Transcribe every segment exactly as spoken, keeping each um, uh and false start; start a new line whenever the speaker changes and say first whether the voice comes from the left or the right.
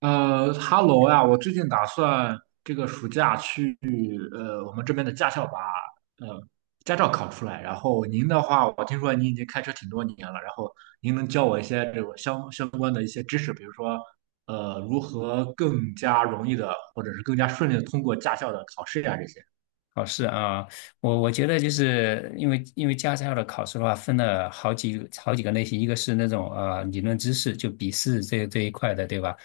right: 呃哈喽呀，我最近打算这个暑假去呃我们这边的驾校把呃驾照考出来。然后您的话，我听说您已经开车挺多年了，然后您能教我一些这种相相关的一些知识，比如说呃如何更加容易的或者是更加顺利的通过驾校的考试呀、这些。
left: 考试啊，我我觉得就是因为因为驾校的考试的话，分了好几好几个类型，一个是那种呃理论知识，就笔试这这一块的，对吧？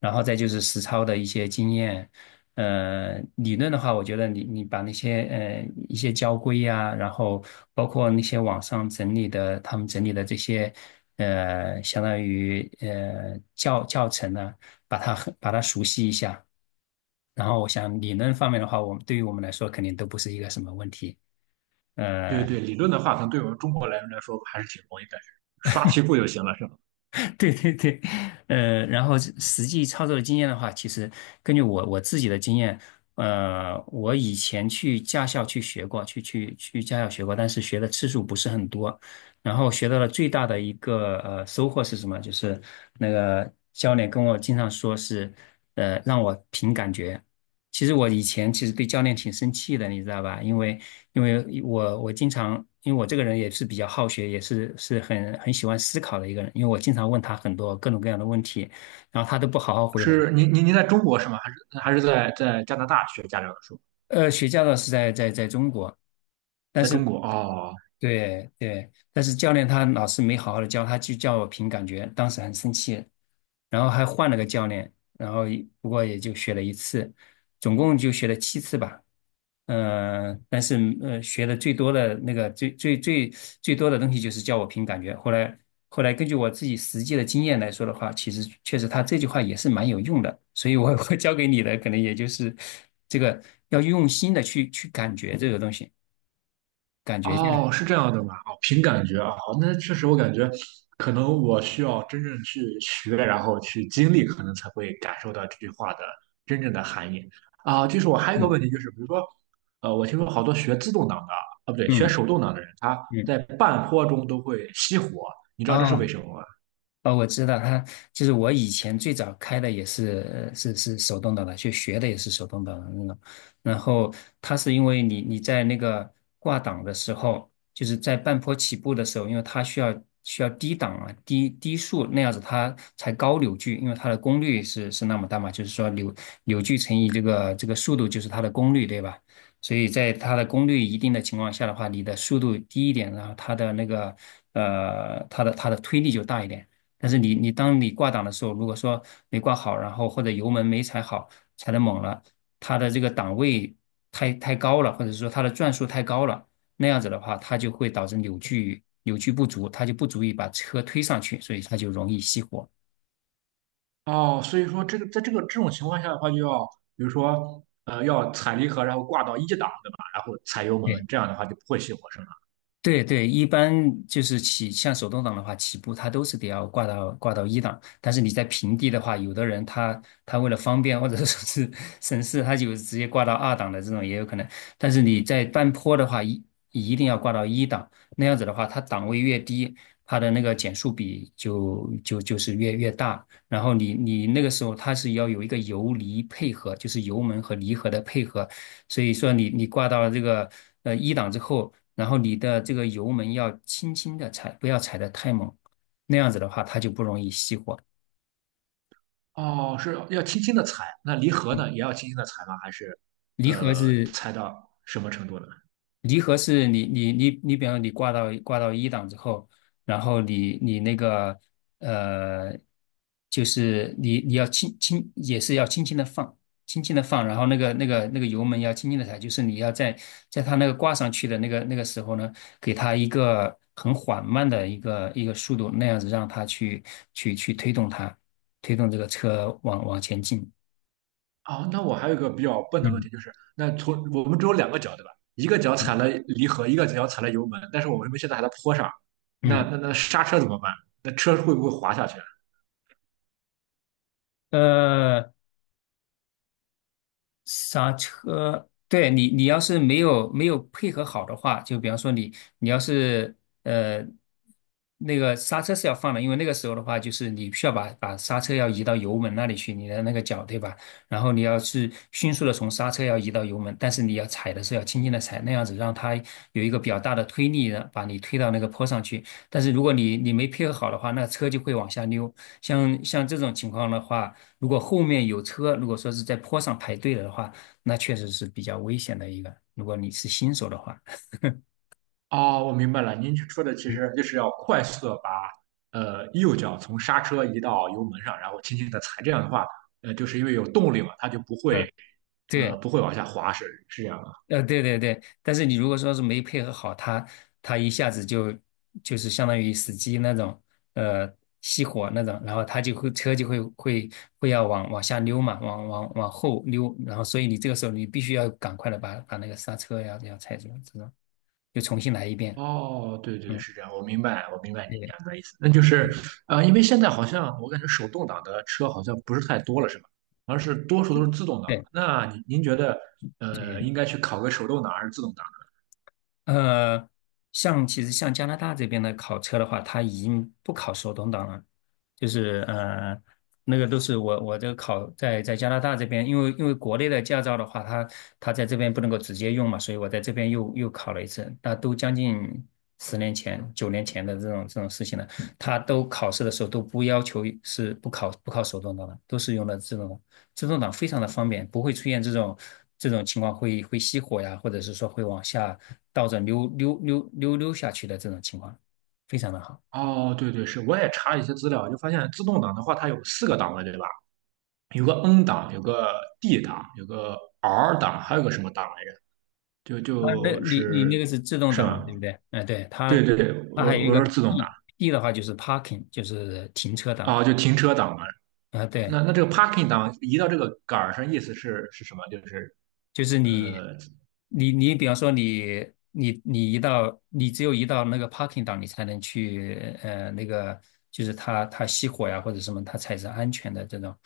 left: 然后再就是实操的一些经验。呃，理论的话，我觉得你你把那些呃一些交规呀、然后包括那些网上整理的他们整理的这些呃，相当于呃教教程呢、把它很把它熟悉一下。然后我想理论方面的话，我们对于我们来说肯定都不是一个什么问题。
right: 对
left: 呃，
right: 对，理论的话，可能对我们中国人来说还是挺容易的，刷题库就行了，是吗？
left: 对对对，呃，然后实际操作的经验的话，其实根据我我自己的经验，呃，我以前去驾校去学过，去去去驾校学过，但是学的次数不是很多。然后学到了最大的一个呃收获是什么？就是那个教练跟我经常说是，呃，让我凭感觉。其实我以前其实对教练挺生气的，你知道吧？因为因为我我经常，因为我这个人也是比较好学，也是是很很喜欢思考的一个人，因为我经常问他很多各种各样的问题，然后他都不好好回答。
right: 是您您您在中国是吗？还是还是在在加拿大学驾照的时候，
left: 呃，学驾照是在在在中国，但
right: 在
left: 是
right: 中国哦。
left: 对对，但是教练他老师没好好的教，他就叫我凭感觉，当时很生气，然后还换了个教练，然后不过也就学了一次，总共就学了七次吧。嗯，但是呃，学的最多的那个最最最最多的东西就是叫我凭感觉。后来后来根据我自己实际的经验来说的话，其实确实他这句话也是蛮有用的。所以我我教给你的可能也就是这个要用心的去去感觉这个东西，感觉这个，
right: 哦，是这样的吗？哦，凭感觉啊，好那确实我感觉，可能我需要真正去学，然后去经历，可能才会感受到这句话的真正的含义啊。就是我还有一个
left: 嗯
right: 问题，就是比如说，呃，我听说好多学自动挡的，啊，不对，学
left: 嗯
right: 手动挡的人，他
left: 嗯
right: 在半坡中都会熄火，你知道这是为
left: 啊
right: 什么吗？
left: 哦，我知道他就是我以前最早开的也是是是手动挡的，就学的也是手动挡的那种。然后它是因为你你在那个挂档的时候，就是在半坡起步的时候，因为它需要需要低档啊低低速那样子它才高扭矩，因为它的功率是是那么大嘛，就是说扭扭矩乘以这个这个速度就是它的功率，对吧？所以在它的功率一定的情况下的话，你的速度低一点，然后它的那个呃它的它的推力就大一点。但是你你当你挂档的时候，如果说没挂好，然后或者油门没踩好，踩的猛了，它的这个档位太太高了，或者说它的转速太高了，那样子的话，它就会导致扭矩扭矩不足，它就不足以把车推上去，所以它就容易熄火。
right: 哦，所以说这个在这个这种情况下的话，就要比如说，呃，要踩离合，然后挂到一档，对吧？然后踩油门，这
left: 对
right: 样的话就不会熄火，是吗？
left: 对对，一般就是起，像手动挡的话，起步它都是得要挂到挂到一档。但是你在平地的话，有的人他他为了方便或者说是 省事，他就直接挂到二档的这种也有可能。但是你在半坡的话，一一定要挂到一档，那样子的话，它档位越低，它的那个减速比就就就是越越大。然后你你那个时候它是要有一个油离配合，就是油门和离合的配合，所以说你你挂到这个呃一档之后，然后你的这个油门要轻轻的踩，不要踩得太猛，那样子的话它就不容易熄火。
right: 哦，是要轻轻的踩，那离合呢也要轻轻的踩吗？还是
left: 离合
right: 呃
left: 是
right: 踩到什么程度呢？
left: 离合是你你你你，比方说你挂到挂到一档之后，然后你你那个呃，就是你你要轻轻也是要轻轻的放，轻轻的放，然后那个那个那个油门要轻轻的踩，就是你要在在它那个挂上去的那个那个时候呢，给它一个很缓慢的一个一个速度，那样子让它去去去推动它，推动这个车往往前进。
right: 哦，那我还有一个比较笨的问题，
left: 嗯
right: 就是那从我们只有两个脚对吧？一个脚
left: 嗯
right: 踩了离合，一个脚踩了油门，但是我们现在还在坡上，那
left: 嗯，
right: 那那刹车怎么办？那车会不会滑下去？
left: 呃。刹车，对你，你要是没有没有配合好的话，就比方说你，你要是呃那个刹车是要放的，因为那个时候的话，就是你需要把把刹车要移到油门那里去，你的那个脚对吧？然后你要是迅速的从刹车要移到油门，但是你要踩的时候要轻轻的踩，那样子让它有一个比较大的推力的把你推到那个坡上去。但是如果你你没配合好的话，那车就会往下溜。像像这种情况的话。如果后面有车，如果说是在坡上排队了的话，那确实是比较危险的一个。如果你是新手的话，
right: 哦，我明白了，您说的其实就是要快速的把呃右脚从刹车移到油门上，然后轻轻的踩，这样的话，呃，就是因为有动力嘛，它就不会
left: 嗯，对，
right: 呃不会往下滑，是是这样。的。
left: 呃，对对对。但是你如果说是没配合好，他他一下子就就是相当于死机那种，呃，熄火那种，然后他就会车就会会会要往往下溜嘛，往往往后溜，然后所以你这个时候你必须要赶快的把把那个刹车呀这样踩住，这种就重新来一遍。
right: 哦，对对，
left: 嗯，
right: 是这样，我明白，我明白你
left: 对对
right: 讲的意思。那就是，呃，因为现在好像我感觉手动挡的车好像不是太多了，是吧？而是多数都是自动挡
left: 对，
right: 的。那您您觉得，
left: 这个。
right: 呃，应该去考个手动挡还是自动挡
left: 呃，像其实像加拿大这边的考车的话，它已经不考手动挡了，就是呃，那个都是我我这个考在在加拿大这边，因为因为国内的驾照的话，它它在这边不能够直接用嘛，所以我在这边又又考了一次，那都将近十年前、九年前的这种这种事情了。它都考试的时候都不要求是不考不考手动挡的，都是用的自动挡。自动挡非常的方便，不会出现这种这种情况会会熄火呀，或者是说会往下倒着溜溜溜溜溜下去的这种情况，非常
right: 呢？
left: 的好。
right: 哦，对对，是，我也查了一些资料，就发现自动挡的话，它有四个档位，对吧？有个 N 档，有个 D 档，有个 R 档，还有个什么档来着？就
left: 啊，那
right: 就
left: 你你
right: 是
left: 那个是自动
right: 是
left: 挡嘛，
right: 吧？
left: 对不对？嗯，对，它
right: 对对对，
left: 它
right: 我
left: 还有一
right: 我
left: 个
right: 是自动挡
left: P。 P 的话就是 parking，就是停车档
right: 啊，就停车档嘛。
left: 啊，对，
right: 那那这个 parking 档移到这个杆儿上，意思是是什么？就是
left: 就是你
right: 呃，
left: 你你比方说你你你一到，你只有一到那个 parking 档，你才能去呃那个就是它它熄火呀或者什么，它才是安全的这种。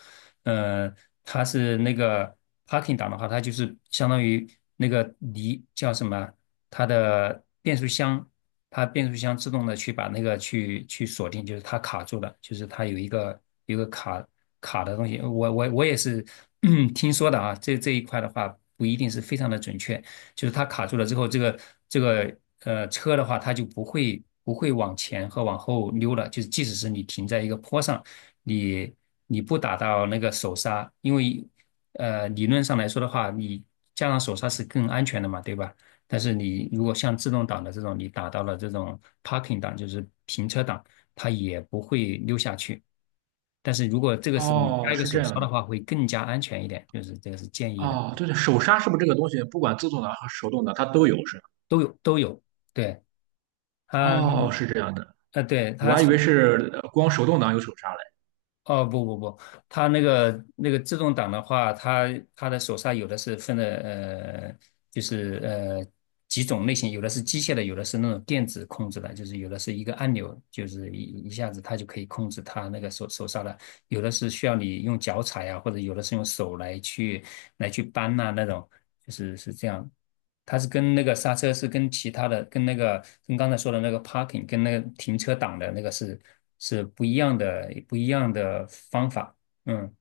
left: 呃，它是那个 parking 档的话，它就是相当于那个离叫什么，它的变速箱，它变速箱自动的去把那个去去锁定，就是它卡住了，就是它有一个有一个卡卡的东西。我我我也是 听说的啊，这这一块的话不一定是非常的准确，就是它卡住了之后，这个这个呃车的话，它就不会不会往前和往后溜了。就是即使是你停在一个坡上，你你不打到那个手刹，因为呃理论上来说的话，你加上手刹是更安全的嘛，对吧？但是你如果像自动挡的这种，你打到了这种 parking 档，就是停车档，它也不会溜下去。但是如果这个时候你加
right: 哦，
left: 一个
right: 是这
left: 手刹
right: 样
left: 的
right: 的。
left: 话，会更加安全一点，就是这个是建议的，
right: 哦，对对，手刹是不是这个东西，不管自动挡和手动挡它都有是吧？
left: 都有都有。对。
right: 哦，
left: 嗯，
right: 是这样的，
left: 呃，对，
right: 我
left: 它
right: 还以为
left: 是，
right: 是呃光手动挡有手刹嘞。
left: 哦，不不不，它那个那个自动挡的话，它它的手刹有的是分的，呃，就是呃几种类型，有的是机械的，有的是那种电子控制的，就是有的是一个按钮，就是一一下子它就可以控制它那个手手刹的，有的是需要你用脚踩呀，或者有的是用手来去来去扳呐、那种，就是是这样。它是跟那个刹车是跟其他的，跟那个跟刚才说的那个 parking 跟那个停车档的那个是是不一样的，不一样的方法。嗯，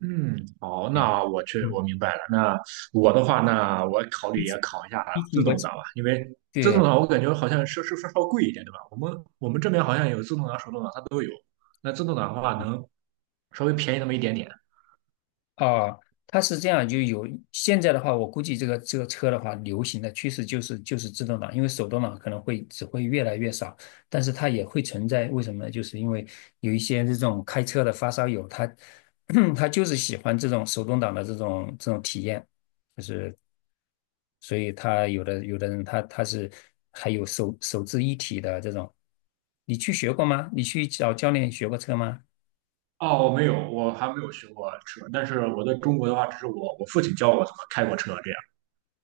right: 嗯，好，
left: 对，
right: 那我去，
left: 嗯，
right: 我明白了。那我的话，那我考虑也考一下
left: 提醒
right: 自
left: 过
right: 动挡吧，因为自动
left: 对
right: 挡我感觉好像是是是稍贵一点，对吧？我们我们这边好像有自动挡、手动挡，它都有。那自动挡的话，能稍微便宜那么一点点。
left: 啊，它是这样，就有现在的话，我估计这个这个车的话，流行的趋势就是就是自动挡，因为手动挡可能会只会越来越少，但是它也会存在，为什么呢？就是因为有一些这种开车的发烧友，他 他就是喜欢这种手动挡的这种这种体验。就是所以他有的有的人他他是还有手手自一体的这种，你去学过吗？你去找教练学过车吗？
right: 哦，我没有，我还没有学过车，但是我在中国的话，只是我我父亲教我怎么开过车这样。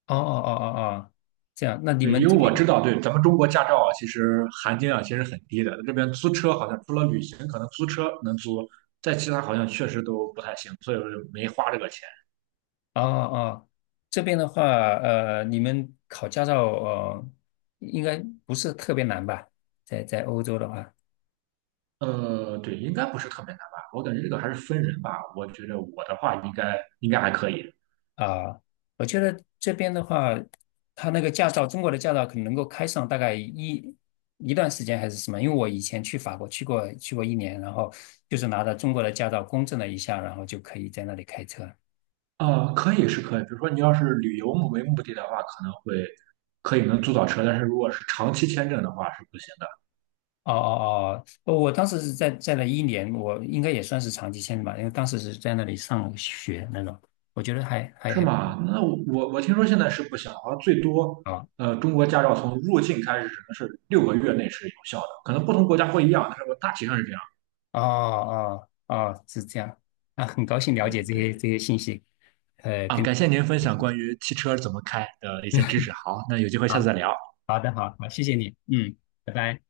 left: 哦哦哦哦哦，这样，那你
right: 对，
left: 们
right: 因为
left: 这
right: 我知
left: 边
right: 道，对咱们中国驾照啊，其实含金量其实很低的。这边租车好像除了旅行，可能租车能租，在其他好像确实都不太行，所以我就没花这个钱。
left: 哦哦，这边的话，呃，你们考驾照呃，应该不是特别难吧？在在欧洲的话，
right: 呃，对，应该不是特别难吧？我感觉这个还是分人吧。我觉得我的话应该应该还可以。
left: 啊，我觉得这边的话，他那个驾照，中国的驾照可能能够开上大概一一段时间还是什么？因为我以前去法国去过去过一年，然后就是拿着中国的驾照公证了一下，然后就可以在那里开车。
right: 呃，可以是可以，比如说你要是旅游目为目的的话，可能会可以能租到车，但是如果是长期签证的话是不行的。
left: 哦哦哦，我当时是在在那一年，我应该也算是长期签的吧，因为当时是在那里上学那种，我觉得还还
right: 是
left: 还
right: 吗？那我我我听说现在是不行，好像最多，
left: 啊
right: 呃，中国驾照从入境开始只能是六个月内是有效的，可能不同国家不一样，但是我大体上是这样
left: 哦哦哦，是这样啊，很高兴了
right: 的。对
left: 解这
right: 对
left: 些这些信息，呃，
right: 啊，
left: 跟。
right: 感谢您分享关于汽车怎么开的一些知识。好，那有机会下次再聊。
left: 好的，好好，谢谢你，嗯，拜拜。